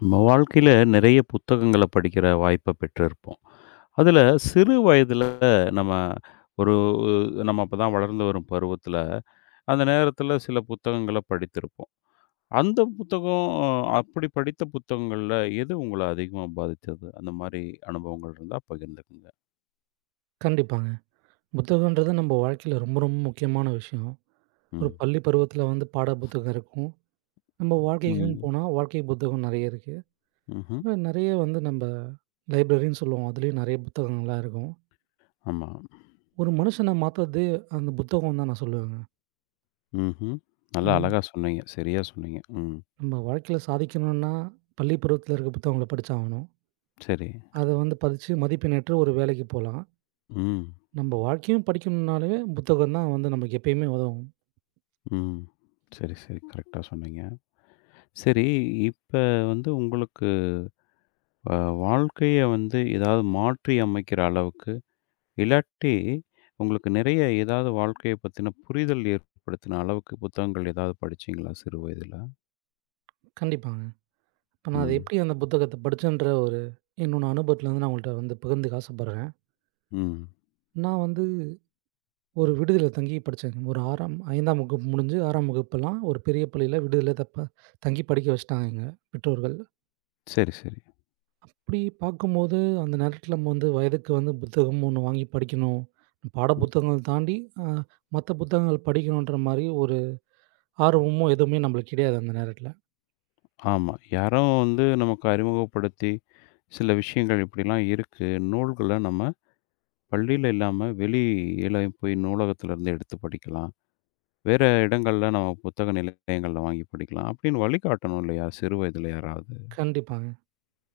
நம்ம வாழ்க்கையில நிறைய புத்தகங்கள படிக்கிற வாய்ப்ப பெற்றிருப்போம். அதுல சிறு வயதுல நம்ம ஒரு நம்ம அப்ப தான் வளர்ந்து வரும் பருவத்துல, அந்த நேரத்துல சில புத்தகங்கள படித்திருப்போம். அந்த புத்தகம் அப்படி படித்த புத்தகங்கள்ல எது உங்கள அதிகமா பாதிச்சது? அந்த மாரி அனுபவங்கள் இருந்தா பகிர்ந்துக்குங்க. கண்டிப்பாங்க. புத்தகன்றது நம்ம வாழ்க்கையில ரொம்ப, ரொம்ப முக்கியமான விஷயம். ஒரு ம். பள்ளி பருவத்தில வந்து பாட புத்தகம் இருக்கும். நம்ம வாழ்க்கைக்குன்னு ம். போனா, வாழ்க்கை புத்தகம் நெறைய இருக்கு. ம்ஹ்ம். இன்னும் நெறைய வந்து நம்ம லைப்ரரின்னு சொல்லுவோம். அதுலேயும் நெறைய புத்தகங்கள்லாம் இருக்கும். ஆமா. ஒரு மனுஷன மாத்துறதே அந்த புத்தகம் தான் நான் சொல்லுவேங்க. ம்ஹ்ம். நல்லா அது அழகா சொன்னீங்க. சரியா சொன்னீங்க. ம். நம்ம வாழ்க்கையில சாதிக்கணும்னா, பள்ளி பருவத்தில இருக்க புத்தகங்கள படிச்சாகணும். சரி. அத வந்து படிச்சு மதிப்பெண்ணற்று ஒரு வேலைக்கு போலாம். ம். நம்ம வாழ்க்கையும் படிக்கணும்னாலே புத்தகம் தான் வந்து நமக்கு எப்பயுமே உதவும். ம். சரி, சரி. கரெக்ட்டா சொன்னீங்க. சரி, இப்ப வந்து உங்களுக்கு அ வாழ்க்கைய வந்து ஏதாவது மாற்றி அமைக்கிற அளவுக்கு, இல்லாட்டி உங்களுக்கு நிறைய ஏதாவது வாழ்க்கைய பத்தின புரிதல் ஏற்படுத்தின அளவுக்கு புத்தகங்கள் ஏதாவது படிச்சீங்களா சிறு வயதில? கண்டிப்பாங்க. இப்ப நான் அத ம், எப்படி அந்த புத்தகத்த படிச்சேன்ற ஒரு என்னோட அனுபவத்துல வந்து நான் உங்கள்ட்ட வந்து பகிர்ந்துக்க ஆசைப்படுறேன். ம். நான் வந்து ஒரு விடுதியில தங்கி படிச்சேங்க. ஒரு 6ஆம் 5ஆம் வகுப்பு முடிஞ்சு 6ஆம் வகுப்பெல்லாம் ஒரு பெரிய பள்ளியில விடுதியில தங்கி படிக்க வச்சுட்டாங்க எங்க பெற்றோர்கள். சரி, சரி. அப்படி பார்க்கும்போது அந்த நேரத்துல நம்ம வந்து வயதுக்கு வந்து புத்தகம் ஒண்ணு வாங்கி படிக்கணும். பாட ம். புத்தகங்கள் தாண்டி அ மத்த புத்தகங்கள் படிக்கணுன்ற மாரி ஒரு ஆர்வமோ எதுவுமே நம்மளுக்கு கிடையாது அந்த நேரத்துல. ஆமா. யாரோ வந்து நமக்கு அறிமுகப்படுத்தி, சில விஷயங்கள் இப்படிலாம் இருக்கு. நூல்கள நம்ம பள்ளியில இல்லாம வெளியில போய் நூலகத்திலிருந்து எடுத்து படிக்கலாம். வேற இடங்கள்ல நம்ம புத்தக நிலையங்கள்ல வாங்கி படிக்கலாம். அப்படின்னு வழிகாட்டணும் இல்லையா? சிறு வயதில யாராவது. கண்டிப்பாங்க.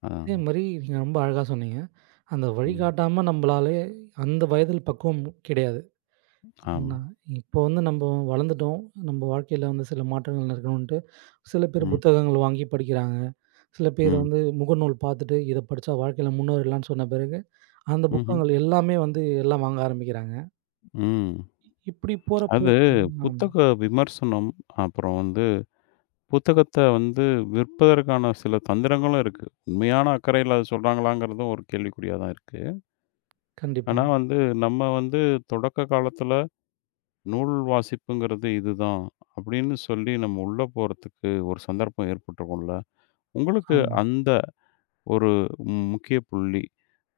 ஆ. அதே மாரி நீங்க ரொம்ப அழகா சொன்னீங்க. அந்த ம். வழிகாட்டாம நம்பளாலே அந்த வயதில் பக்குவம் கிடையாது. ஆமா. ஏன்னா, இப்போ வந்து நம்ப வளர்ந்துட்டோம். நம்ப வாழ்க்கையில வந்து சில மாற்றங்கள் நடக்கணுன்ட்டு, சில பேர் ம். புத்தகங்கள் வாங்கி படிக்கிறாங்க. சில பேர் ம். வந்து முகநூல் பார்த்துட்டு, இத படிச்சா வாழ்க்கையில முன்னேறலான்னு சொன்ன பிறகு, அந்த ம்ஹ்ம். புத்தகங்கள் எல்லாமே வந்து எல்லாம் வாங்க ஆரம்பிக்கிறாங்க. ம். இப்படி போறப்போ அது ஆமா. புத்தக விமர்சனம், அப்புறம் வந்து புத்தகத்த வந்து விற்பதற்கான சில தந்திரங்களும் இருக்கு. உண்மையான அக்கறையில அத சொல்றாங்களாங்கிறதும் ஒரு கேள்விக்குறியா தான் இருக்கு. கண்டிப்பா. ஆனா வந்து நம்ம வந்து தொடக்க காலத்துல நூல் வாசிப்புங்கிறது இதுதான், அப்படின்னு சொல்லி நம்ம உள்ள போறதுக்கு ஒரு சந்தர்ப்பம் ஏற்பட்டுருக்கும்ல. உங்களுக்கு ஆமா, அந்த ஒரு முக்கிய புள்ளி.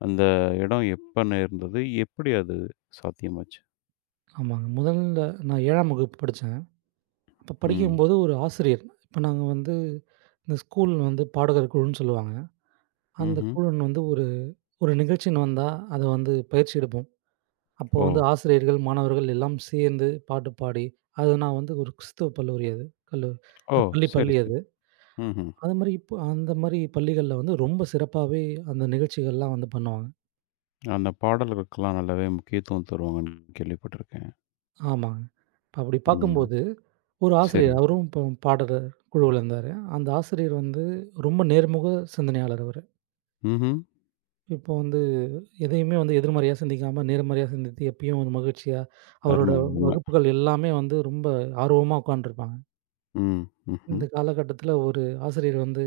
அந்த இடம் எப்ப நேர்ந்தது? எப்படி அது சாத்தியமாச்சு? ஆமாங்க. முதல்ல நான் 7ஆம் வகுப்பு படிச்சேன். அப்ப ம். படிக்கும்போது ஒரு ஆசிரியர், இப்ப நாங்க வந்து இந்த ஸ்கூல் வந்து பாடகர் குழுன்னு சொல்லுவாங்க. அந்த ம்ஹ்ம். குழுன்னு வந்து ஒரு ஒரு நிகழ்ச்சின்னு வந்தா, அத வந்து பயிற்சி எடுப்போம். அப்போ ஓ! வந்து ஆசிரியர்கள், மாணவர்கள் எல்லாம் சேர்ந்து பாட்டு பாடி, அது நான் வந்து ஒரு கிறிஸ்துவ கல்லூரி அது. கல்லூ ஓ! பள்ளி சரி, பள்ளி சரி. அது. ம்ஹ்ம். அது மாரி இப்போ அந்த மாரி பள்ளிகள்ல வந்து ரொம்ப சிறப்பாவே அந்த நிகழ்ச்சிகள்லாம் வந்து பண்ணுவாங்க. அந்த பாடல்களுக்கெல்லாம் நல்லாவே முக்கியத்துவம் தருவாங்கன்னு கேள்விப்பட்டிருக்கேன். ஆமாங்க. அப்படி ம். பார்க்கும்போது, ஒரு சரி. ஆசிரியர் அவரும் இப்போ பாடற குழுவுல இருந்தாரு. அந்த ஆசிரியர் வந்து ரொம்ப நேர்முக சிந்தனையாளர் அவரு. ம்ஹ்ம். இப்போ வந்து எதையுமே வந்து எதிர்மறையா சிந்திக்காம, நேர்மறையா சிந்தித்து எப்பயும் ஒரு மகிழ்ச்சியா, அவரோட அருமை, அருமை. வகுப்புகள் எல்லாமே வந்து ரொம்ப ஆர்வமா உட்காந்துருப்பாங்க. ம். ம்ஹ்ம். இந்த காலகட்டத்தில ஒரு ஆசிரியர் வந்து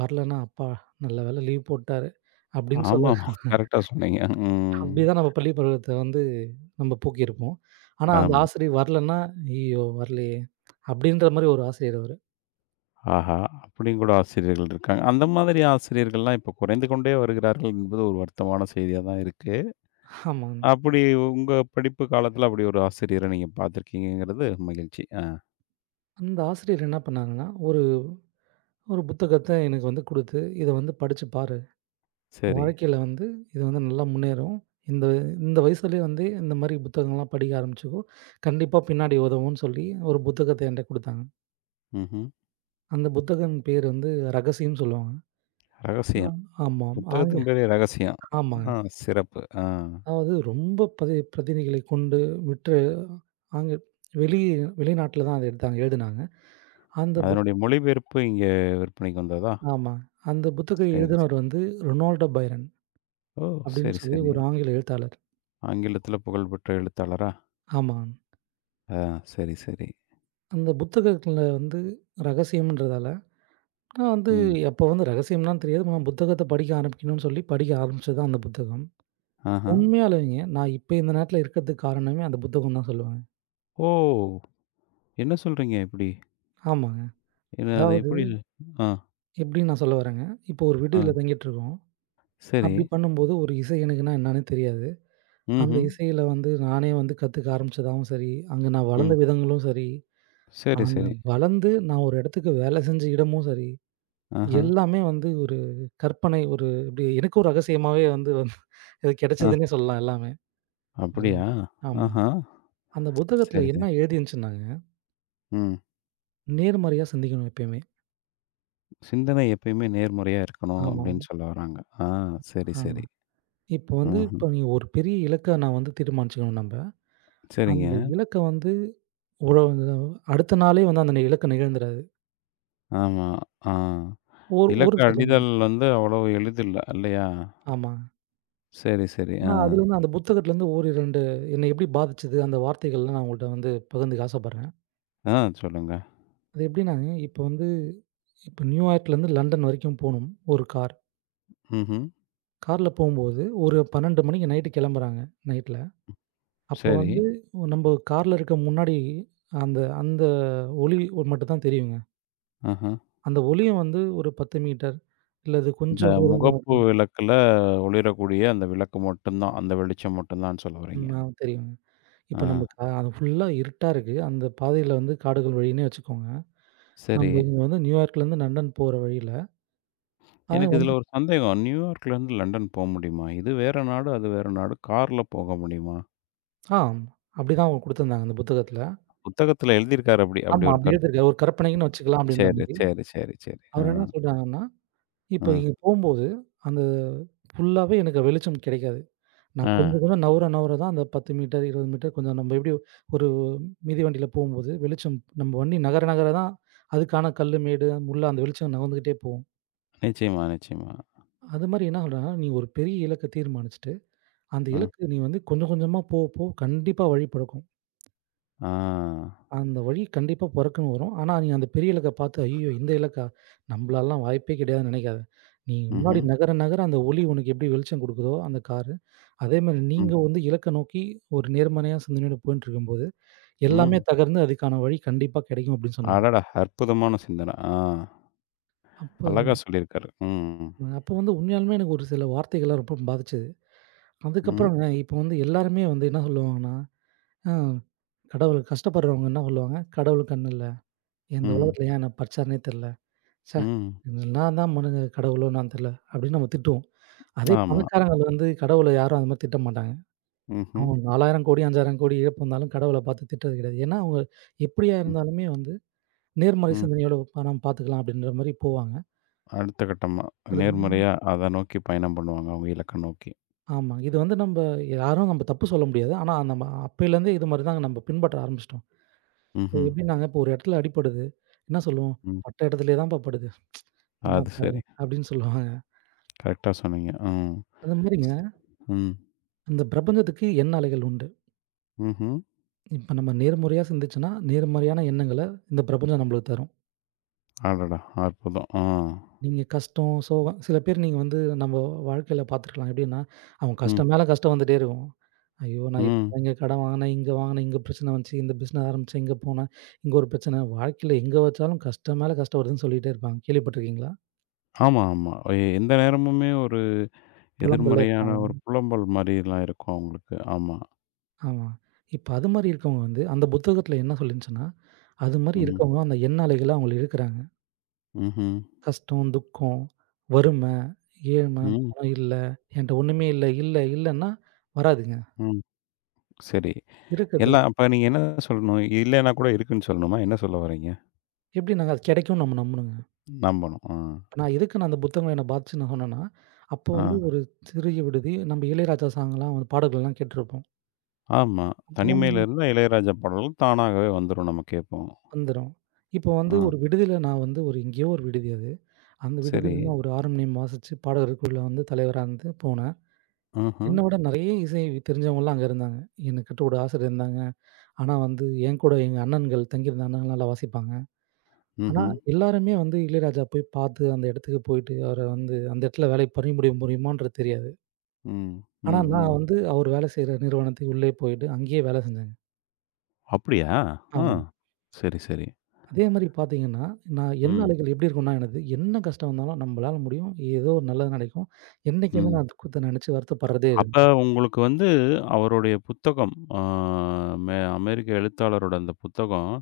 வரலன்னா, "அப்பா நல்ல வேளை லீவ் போட்டாரு" அப்படின்னு சொல்ல ஆமா. கரெக்ட்டா சொன்னீங்க. ம். அப்படிதான் நம்ம பள்ளி பருவத்த வந்து நம்ம போக்கியிருப்போம். ஆனா அந்த ஆமா. ஆசிரியர் வரலன்னா, "ஐயய்யோ! வரலையே" அப்படின்ற மாரி ஒரு ஆசிரியர் அவரு. ஆஹா! அப்படின்னு கூட ஆசிரியர்கள் இருக்காங்க. அந்த மாதிரி ஆசிரியர்கள்லாம் இப்ப குறைந்து கொண்டே வருகிறார்கள் என்பது ஒரு வருத்தமான செய்தியா தான் இருக்கு. ஆமாங்க. அப்படி உங்க படிப்பு காலத்துல அப்படி ஒரு ஆசிரியரை நீங்க பார்த்துருக்கீங்கங்கிறது மகிழ்ச்சி. ஆ அந்த ஆசிரியர் என்ன பண்ணாங்கன்னா, ஒரு ஒரு புத்தகத்த எனக்கு வந்து குடுத்து, "இத வந்து படிச்சு பாரு." சரி. வாழ்க்கையில வந்து இது வந்து நல்லா முன்னேறும். இந்த இந்த வயசுலயே வந்து இந்த மாரி புத்தகங்கள்லாம் படிக்க ஆரம்பிச்சுக்கோ. கண்டிப்பா பின்னாடி உதவும்ன்னு சொல்லி ஒரு புத்தகத்த என்ட்ட குடுத்தாங்க. ம்ஹ்ம். அந்த புத்தகம் பேர் வந்து ரகசியம்ன்னு சொல்லுவாங்க. ஆ. ரகசியம். ஆமாம். ஆங்க புத்தகத்தின் பேரே ரகசியம். ஆமாங்க. ஆ சிறப்பு. ஆ அதாவது ரொம்ப பதி பிரதிநிதிகளை கொண்டு விற்ற ஆங்க வெளி வெளிநாட்ல தான் அத எடுத்தாங்க, எழுதுனாங்க. அந்த புத் அதனுடைய மொழிபெயர்ப்பு இங்க விற்பனைக்கு வந்ததா? ஆமா. அந்த புத்தகம் சரி, சரி. எழுதினவர் வந்து ரொனால்டோ பைரன் ஓ! அப்படின்னு சரி, சொல்லி சரி. ஒரு ஆங்கில எழுத்தாளர். ஆங்கிலத்தில புகழ்பெற்ற எழுத்தாளரா? ஆமாங்க. ஆ சரி, சரி. அந்த புத்தகத்துல வந்து ரகசியம்ன்றதால நான் வந்து ம். அப்போ வந்து ரகசியம்லாம் தெரியாது. நான் புத்தகத்த படிக்க ஆரம்பிக்கணும்னு சொல்லி படிக்க ஆரம்பிச்சது தான் அந்த புத்தகம். ஆஹா. உண்மையாலுங்க நான் இப்ப இந்த நேரத்தில இருக்கிறதுக்கு காரணமே அந்த புத்தகம் தான் சொல்லுவேன். ஓ! என்ன சொல்றீங்க இப்படி? ஆமாங்க. என்ன அது அதாவது எப்படி? ஆ, எப்படின்னு நான் சொல்ல வரேங்க. இப்போ ஒரு ஆ. விடுதியில தங்கிட்டுருக்கோம். சரி. அப்படி பண்ணும்போது ஒரு இசை எனக்குன்னா என்னன்னே தெரியாது. அந்த ம்ஹ்ம். இசையில வந்து நானே வந்து கத்துக்க ஆரம்பிச்சதாவும் சரி, அங்க நான் வளர்ந்த ம். விதங்களும் சரி, சரி, அந்த சரி. வளர்ந்து நான் ஒரு இடத்துக்கு வேலை செஞ்ச இடமும் சரி, ஆஹா. எல்லாமே வந்து ஒரு கற்பனை ஒரு இப்படி எனக்கு ஒரு ரகசியமாவே வந்து வந்து இது ஆ. கிடைச்சதுன்னே சொல்லலாம் எல்லாமே. அது அப்படியா? ஆமாங்க. ஆஹா. அந்த புத்தகத்துல சரி, சரி. என்ன எழுதியிருந்துச்சுன்னாங்க, ம். நேர்மறையா சிந்திக்கணும் எப்பயுமே. சிந்தனை எப்பயுமே நேர்மறையா இருக்கணும் ஆமா, அப்படின்னு சொல்ல வராங்க. ஆ சரி, ஆமா. சரி. இப்போ வந்து ம்ஹ்ம். இப்போ நீங்க ஒரு பெரிய இலக்க நான் வந்து தீர்மானிச்சுக்கணும் நம்ப. சரிங்க. அந்த இலக்க வந்து ஒரு அடுத்த நாளே வந்து அந்த இலக்கு நிகழ்ந்துராது. ஆமா. ஆ. ஒரு ஒரு இலக்க சிலங்க அடிதல் வந்து அவ்வளவு எளிதில்ல இல்லையா? ஆமா. சரி, சரி. ஆ. நான் அதுலருந்து அந்த புத்தகத்துலருந்து ஒரு 2 என்ன எப்படி பாதிச்சது அந்த வார்த்தைகள்லாம் நான் உங்கள்ட்ட வந்து பகிர்ந்துக்க ஆசைப்படுறேன். ஆ சொல்லுங்க. அது எப்படின்னாங்க, இப்போ வந்து இப்போ நியூயார்க்லேருந்து லண்டன் வரைக்கும் போணும் ஒரு கார். ம்ஹ்ம். கார்ல போம்போது ஒரு 12 மணிக்கு நைட்டு கிளம்புறாங்க, நைட்ல. அப்போ சரி. வந்து நம்ப கார்ல இருக்க முன்னாடி அந்த அந்த ஒளி மட்டும் தான் தெரியுங்க. ஆஹ. அந்த ஒளியும் வந்து ஒரு 10 மீட்டர் இல்ல அது இந்த கொஞ்சம் தூரம் முகப்பு விளக்குல ஒளிரக்கூடிய அந்த விளக்கு மட்டும் தான். அந்த வெளிச்சம் மட்டும் தான்னு சொல்ல வர்றீங்க. அ தெரியுங்க. ஆ இப்ப நம்ம கா அது ஃபுல்லா இருட்டா இருக்கு. அந்த பாதையில வந்து காடுகள் வழின்னே வச்சுக்கோங்க. சரி. நம்ம இங்க வந்து நியூயார்க்லேருந்து லண்டன் போற வழியில அது எனக்கு இதுல வந்து- ஒரு சந்தேகம். நியூயார்க்லேருந்து லண்டன் போ முடியுமா? இது வேற நாடு, அது வேற நாடு. கார்ல போக முடியுமா? ஆ அப்படிதான் அவங்க குடுத்துருந்தாங்க அந்த புத்தகத்துல. புத்தகத்துல எழுதியிருக்காரு அப்படி அப்படி ஆமா ஒரு அப்படி கருத்து. எழுதிருக்காரு. ஒரு கற்பனைக்குன்னு வச்சுக்கலாம் அப்படின்ற சரி, மாரி. சரி, சரி, சரி. ஆ, அவர் என்ன சொல்றாங்கன்னா, ஆ, இப்ப இங்க போம்போது அந்த ஃபுல்லாவே எனக்கு வெளிச்சம் கிடைக்காது. நான் ஆ. கொஞ்சம் கொஞ்சம் நவுர, நவுர தான் அந்த 10 மீட்டர், 20 மீட்டர் கொஞ்சம் நம்ம எப்படி ஒரு மிதிவண்டியில போம்போது வெளிச்சம் நம்ம வண்டி நகர நகர தான் அதுக்கான கல்லு, மேடு, முள்ளு அந்த வெளிச்சம் நகர்ந்துகிட்டே போகும். நிச்சயமா, நிச்சயமா. அது மாரி என்ன சொல்றாங்கன்னா, நீ ஒரு பெரிய இலக்க தீர்மானிச்சுட்டு, அந்த அ, இலக்கு நீ வந்து கொஞ்சம் கொஞ்சமா போக போக கண்டிப்பா வழி பிறக்கும். ஆ. அந்த வழி கண்டிப்பா பொறக்குன்னு வரும். ஆனா, நீங்க அந்த பெரிய இலக்க பார்த்து, "ஐயய்யோ! இந்த இலக்கா? நம்பளாலலாம் வாய்ப்பே கிடையாதுன்னு" நெனைக்காத. நீ முன்னாடி ம்ஹ்ம். நகர, நகர அந்த ஒளி உனக்கு எப்படி வெளிச்சம் குடுக்குதோ, அந்த காரு, அதேமாரி ம், நீங்க வந்து இலக்க நோக்கி ஒரு நேர்மறையா சிந்தனையோட போயின்ட்டுருக்கும்போது, எல்லாமே ம். தகர்ந்து அதுக்கான வழி கண்டிப்பா கிடைக்கும் அப்படின்னு சொன்னாங்க. அடடா! அற்புதமான சிந்தனை. ஆ, அப்போ அழகா சொல்லியிருக்காரு. ம், அப்போ வந்து உண்மையாலுமே எனக்கு ஒரு சில வார்த்தைகள்லாம் ரொம்ப பாதிச்சது. ம், அதுக்கப்புறங்க இப்போ வந்து எல்லாருமே வந்து என்ன சொல்லுவாங்கன்னா, "அ "கடவுள் கஷ்டப்படுறவங்க என்ன சொல்லுவாங்க? கடவுள் கண் இல்ல. இந்த ம், உலகத்துல ஏன் என்ன படச்சாருன்னே தெர்ல." ச்சே! ம். நான் தான் மனுங்க கடவுளோ என்னன்னு தெரியல. அப்படின்னு நம்ம திட்டுவோம். அதே ஆமா. பணக்காரங்கள் வந்து கடவுள யாரும் அந்த மாரி திட்ட மாட்டாங்க. ம்ஹ்ம். அவங்க 4000 கோடி, 5000 கோடி இழப்பு வந்தாலும் கடவுள பார்த்து திட்டுறது கிடையாது. ஏன்னா அவங்க எப்படியா ம், இருந்தாலுமே வந்து நேர்மறை ம். சிந்தனையோட நம்ம பார்த்துக்கலாம் அப்படின்ற மாரி போவாங்க. அடுத்த கட்டமா, நேர்மறையா அத நோக்கி பயணம் பண்ணுவாங்க, அவங்க இலக்க நோக்கி. ஆமா. இது வந்து நம்ப யாரும் நம்ம தப்பு சொல்ல முடியாது. ஆனா நம்ம அப்பயிலேருந்தே இது மாரி தாங்க நம்ம பின்பற்ற ஆரம்பிச்சுட்டோம். இப்போ ம்ஹ்ம். எப்படின்னாங்க, இப்போ ஒரு இடத்துல அடிபடுது. என்ன சொல்லுவோம்? ம். "பட்ட இடத்துலயே தான்ப்பா படுது. அது என்னப்பா" சரி. அப்படின்னு சொல்லுவாங்க. கரெக்ட்டா சொன்னீங்க. ம். அந்த மாரிங்க, ம், இந்த பிரபஞ்சத்துக்கு எண்ண அலைகள் உண்டு. ம்ஹ்ம். இப்ப நம்ம நேர்முறையா சிந்திச்சோன்னா, நேர்மறையான எண்ணங்கள இந்த பிரபஞ்சம் நம்மளுக்கு தரும். அடடா! அற்புதம். ஆ. நீங்க கஷ்டம், சோகம் சில பேர் நீங்க வந்து நம்ம வாழ்க்கையில பார்த்துருக்கலாம். எப்படின்னா, அவங்க ம், கஷ்டம் மேல கஷ்டம் வந்துட்டே இருக்கும். ஐயோ! நான் ம். இப்ப இங்க கடன் வாங்குனேன், இங்க வாங்குனேன், இங்க பிரச்சனை வந்துச்சு, இந்த பிசினஸ் ஆரம்பிச்சேன், இங்க போனேன், இங்க ஒரு பிரச்சனை. வாழ்க்கையில எங்க வச்சாலும் கஷ்டம் மேல கஷ்டம் வருதுன்னு சொல்லிட்டே இருப்பாங்க. கேள்விப்பட்டுருக்கீங்களா? ஆமா, ஆமா. எந்த நேரமுமே ஒரு புலம்பல்ல எதிர்மறையான ஒரு இருப்பாங்க. புலம்பல் மாரிலாம் இருக்கும் அவங்களுக்கு. ஆமா. ஆமா. இப்ப அது மாரி இருக்கவங்க வந்து அந்த புத்தகத்துல என்ன சொல்லிருந்துச்சுன்னா, அது மாரி ம். இருக்கவங்க அந்த எண்ண அலைகள்ல அவங்களுக்கு இருக்கிறாங்க. ம்ஹ்ம். கஷ்டம், துக்கம், வறும, "ஏன் மேம் ம். பணம் இல்ல, என்ட்ட ஒண்ணுமே இல்ல, இல்ல, இல்லன்னா" வராதுங்க. ம். சரி. இருக்குது. எல்லாம் அப்ப நீங்க என்ன சொல்லணும்? இல்லன்னா கூட இருக்குன்னு சொல்லணுமா? என்ன சொல்ல வர்றீங்க? எப்படி நாங்க அது கிடைக்கும்னு நம்ம நம்பணுங்க. நம்பணும். ஆ. இப்ப நான் எதுக்கு நான் அந்த புத்தகங்கள என்ன பாதிச்சுன்னு நான் சொன்னேன்னா, அப்போ வந்து ஆ. ஒரு சிறிய விடுதி நம்ம இளையராஜா சாங்லாம் வந்து பாடல்கள்லாம் கேட்டுருப்போம். ஆமா. அப்போ வந்து தனிமையில இருந்தா இளையராஜா பாடல்கள் தானாகவே வந்துரும் நம்ம கேட்போம். வந்துரும். இப்போ வந்து ஆ. ஒரு விடுதியில நான் வந்து ஒரு எங்கேயோ ஒரு விடுதி அது. அந்த சரி. விடுதியில நான் ஒரு ஆரண்யம் வாசிச்சு பாடகருக்குள்ள வந்து தலைவரா இருந்து போனேன். ம்ஹ்ம். என்ன விட நெறைய இசை தெரிஞ்சவங்கலாம் அங்க இருந்தாங்க. எனக்கிட்ட ஒரு ஆசிரியர் இருந்தாங்க. ஆனா வந்து என் கூட எங்க அண்ணன்கள் தங்கியிருந்த அண்ணன்கள் நல்லா வாசிப்பாங்க. ஆனா, ம்ஹ்ம். எல்லாருமே வந்து இளையராஜா போய் பார்த்து, அந்த இடத்துக்கு போயிட்டு, அவர வந்து அந்த இடத்துல வேலை பணிபுரிய முடியுமான்றது தெரியாது. ம். ஆனா, ம். ம். நான் வந்து அவர் வேலை செய்ற நிறுவனத்துக்கு உள்ளே போயிட்டு, அங்கேயே வேலை செஞ்சேங்க. அப்படியா? ஆ. ஆமாம். சரி, சரி. அதே மாரி பார்த்தீங்கன்னா, நான் என் ம். நாளைகள் எப்படி இருக்கும்னா, எனது என்ன கஷ்டம் வந்தாலும் நம்பளால முடியும். ஏதோ ஒரு நல்லது நடக்கும். என்னைக்குமே ம். நான் துக்கத்த நெனச்சு வருத்தப்படுறதே இல்ல. அப்ப உங்களுக்கு வந்து அவருடைய புத்தகம், அ மெ அமெரிக்க எழுத்தாளரோட அந்த புத்தகம்,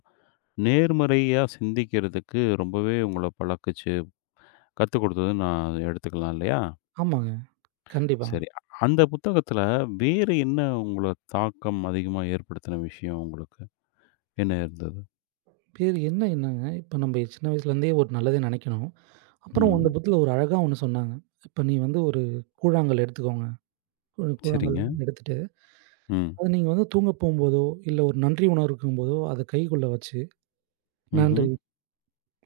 நேர்மறையா சிந்திக்கிறதுக்கு ரொம்பவே உங்கள பழக்குச்சு, கத்துக் குடுத்ததுன்னு நான் எடுத்துக்கலாம் இல்லையா? ஆமாங்க. கண்டிப்பா. சரி. அந்த புத்தகத்துல வேறு என்ன உங்கள தாக்கம் அதிகமா ஏற்படுத்தின விஷயம் உங்களுக்கு? என்ன இருந்தது? பேரு என்ன என்னங்க, இப்ப நம்ப சின்ன வயசுலேருந்தே ஒரு நல்லதே நெனைக்கணும். அப்புறம் அந்த ம். புக்ல ஒரு அழகா ஒண்ணு சொன்னாங்க. இப்ப நீ வந்து ஒரு கூழாங்கல் எடுத்துக்கோங்க. கூழாங்கல் சரிங்க. எடுத்துட்டு ம். அது நீங்க வந்து தூங்க போம்போதோ, இல்ல ஒரு நன்றி உணர்வு இருக்கும்போதோ, அத கைக்குள்ள வச்சு, ம்ஹ்ம். நன்றி.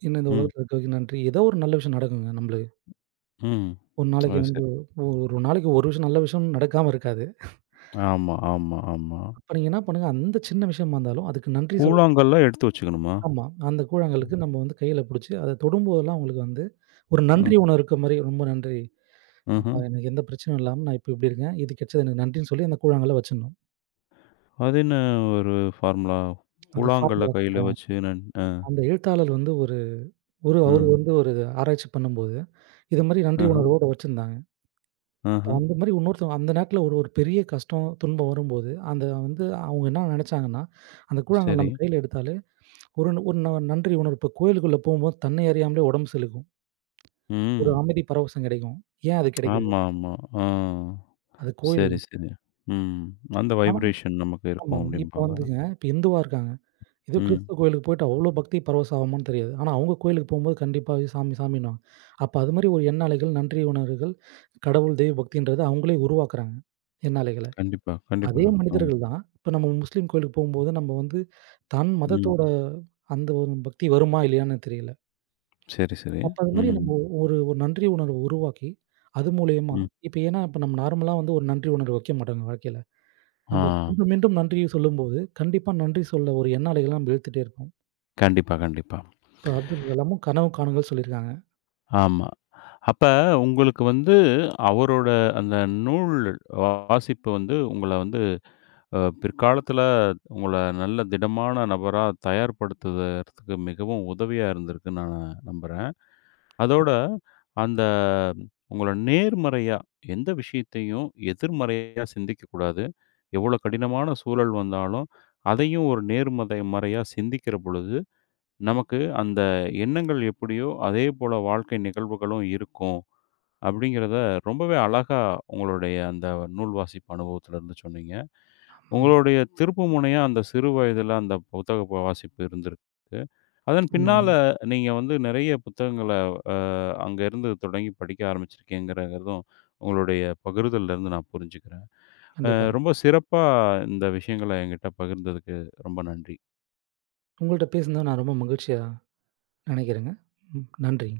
என்ன இந்த ம். உலகத்துல இருக்க வரைக்கும் நன்றி. ஏதோ ஒரு நல்ல விஷயம் நடக்குங்க நம்மளுக்கு. ம். ஒரு நாளைக்கு அது வந்து சரி. ஒரு நாளைக்கு ஒரு விஷயம் நல்ல விஷயம் நடக்காம இருக்காது. ஆமா, ஆமா, ஆமா. அப்ப நீங்க என்ன பண்ணுங்க, அந்த சின்ன விஷயமா இருந்தாலும் அதுக்கு நன்றி சொல்ல கூழாங்கல்லாம் எடுத்து வச்சுக்கணுமா? ஆமா. அந்த ம். கூழாங்கலுக்கு நம்ம வந்து கையில புடிச்சு, அத தொடும்போதெல்லாம் உங்களுக்கு வந்து ஒரு நன்றி உணர்வு இருக்க மாரி, "ரொம்ப நன்றி. அப்பா ம்ஹ்ம். எனக்கு எந்த பிரச்சனையும் இல்லாம நான் இப்ப இப்படி இருக்கேன். இது கெடைச்சது எனக்கு நன்றின்னு" சொல்லி அந்த கூழாங்கல்ல வச்சிடணும். அது என்ன ஒரு ஃபார்முலா? அது கூழாங்கல்ல ஃபார்முலா கையில சொல்றேன். வச்சு நன் அ, அந்த எழுத்தாளர் வந்து ஒரு ஒரு அ, அவரு வந்து ஒரு ஆராய்ச்சி பண்ணும்போது இது மாரி நன்றி அஹ, உணர்வோட வச்சிருந்தாங்க. இப்ப அஹ. அந்த மாரி இன்னொருத்தவங்க அந்த நேரத்துல ஒரு ஒரு பெரிய கஷ்டம், துன்பம் வரும்போது, அந்த வந்து அவங்க என்ன நெனச்சாங்கன்னா, அந்த கூழாங்கல் சரி. நம்ம கையில எடுத்தாலே ஒரு நன்றி உணர்வு இப்ப கோயிலுக்குள்ள போம்போது தன்னை அறியாமலே உடம்பு சிலுக்கும். ஒரு ம். அமைதி பரவசம் கிடைக்கும். ஏன் அது கிடைக்குது? ஆமா, ஆமா. ஆ. அது கோயில் சரி, சரி. ம். அந்த ஆனா வைப்ரேஷன் நமக்கு ஆமா. இருக்கும் இப்ப அப்டிம்பாங்க. வந்துங்க இப்ப இந்துவா இருக்காங்க. ஏதோ ம். கிறிஸ்துவ கோயிலுக்கு போயிட்டு அவ்ளோ பக்தி பரவசம் ஆகுமான்னு தெரியாது. ஆனா அவங்க கோயிலுக்கு போம்போது கண்டிப்பா சாமி சாமின்னுவாங்க. அப்ப அது மாரி ஒரு எண்ணாலைகள், நன்றி உணர்வுகள், கடவுள், தெய்வ பக்தின்றது அவங்களே உருவாக்குறாங்க. எண்ணாலைகள். கண்டிப்பா, கண்டிப்பா. அதே ஆ. மனிதர்கள் தான். இப்ப நம்ம முஸ்லீம் கோயிலுக்கு போம்போது, நம்ம வந்து தன் ம். மதத்தோட அந்த ஒரு பக்தி வருமா? இல்லையான்னு தெரியல. சரி, சரி. அப்ப அது மாரி ம், நம்ம ஒரு ஒரு நன்றி உணர்வு உருவாக்கி, அது மூலியமா ம். இப்ப ஏன்னா, இப்ப நம்ம நார்மலா வந்து ஒரு நன்றி உணர்வு வைக்க மாட்டோங்க வாழ்க்கையில. ஆ. நம்ம மீண்டும் மீண்டும் நன்றி சொல்லும்போது, கண்டிப்பா நன்றி சொல்ல ஒரு எண்ண அலைகள நம்ம இழுத்துட்டே இருப்போம். கண்டிப்பா, கண்டிப்பா. இப்ப அப்துல் கலாமும் கனவு காணுங்கள்ன்னு சொல்லியிருக்காங்க. ஆமா. அப்ப உங்களுக்கு வந்து அவரோட அந்த நூல் வாசிப்பு வந்து உங்கள வந்து பிற்காலத்துல உங்கள நல்ல திடமான நபரா தயார்படுத்துதற்கு மிகவும் உதவியா இருந்திருக்குன்னு நான் நம்புறேன். அதோட அந்த உங்கள நேர்மறையா எந்த விஷயத்தையும் எதிர்மறையா சிந்திக்கக்கூடாது. எவ்வளோ கடினமான சூழல் வந்தாலும், அதையும் ஒரு நேர்மதை மறையா சிந்திக்கிற பொழுது நமக்கு அந்த எண்ணங்கள் எப்படியோ, அதே போல வாழ்க்கை நிகழ்வுகளும் இருக்கும். அப்படிங்கிறத ரொம்பவே அழகா உங்களுடைய அந்த நூல் வாசிப்பு அனுபவத்திலருந்து சொன்னீங்க. உங்களுடைய திருப்புமுனையா அந்த சிறு வயதில அந்த புத்தக ப வாசிப்பு இருந்திருக்கு. அதன் பின்னால ஆமாங்க. நீங்க வந்து நிறைய புத்தகங்கள அ அங்க இருந்து தொடங்கி படிக்க ஆரம்பிச்சிருக்கீங்கிறதும் உங்களுடைய பகிர்தலருந்து நான் புரிஞ்சுக்கிறேன். அ கண்டிப்பா. ரொம்ப சிறப்பா இந்த விஷயங்கள என்கிட்ட பகிர்ந்ததுக்கு ரொம்ப நன்றி. உங்கள்ட்ட பேசினது நான் ரொம்ப மகிழ்ச்சியா நெனைக்கிறேங்க. ம். நன்றி.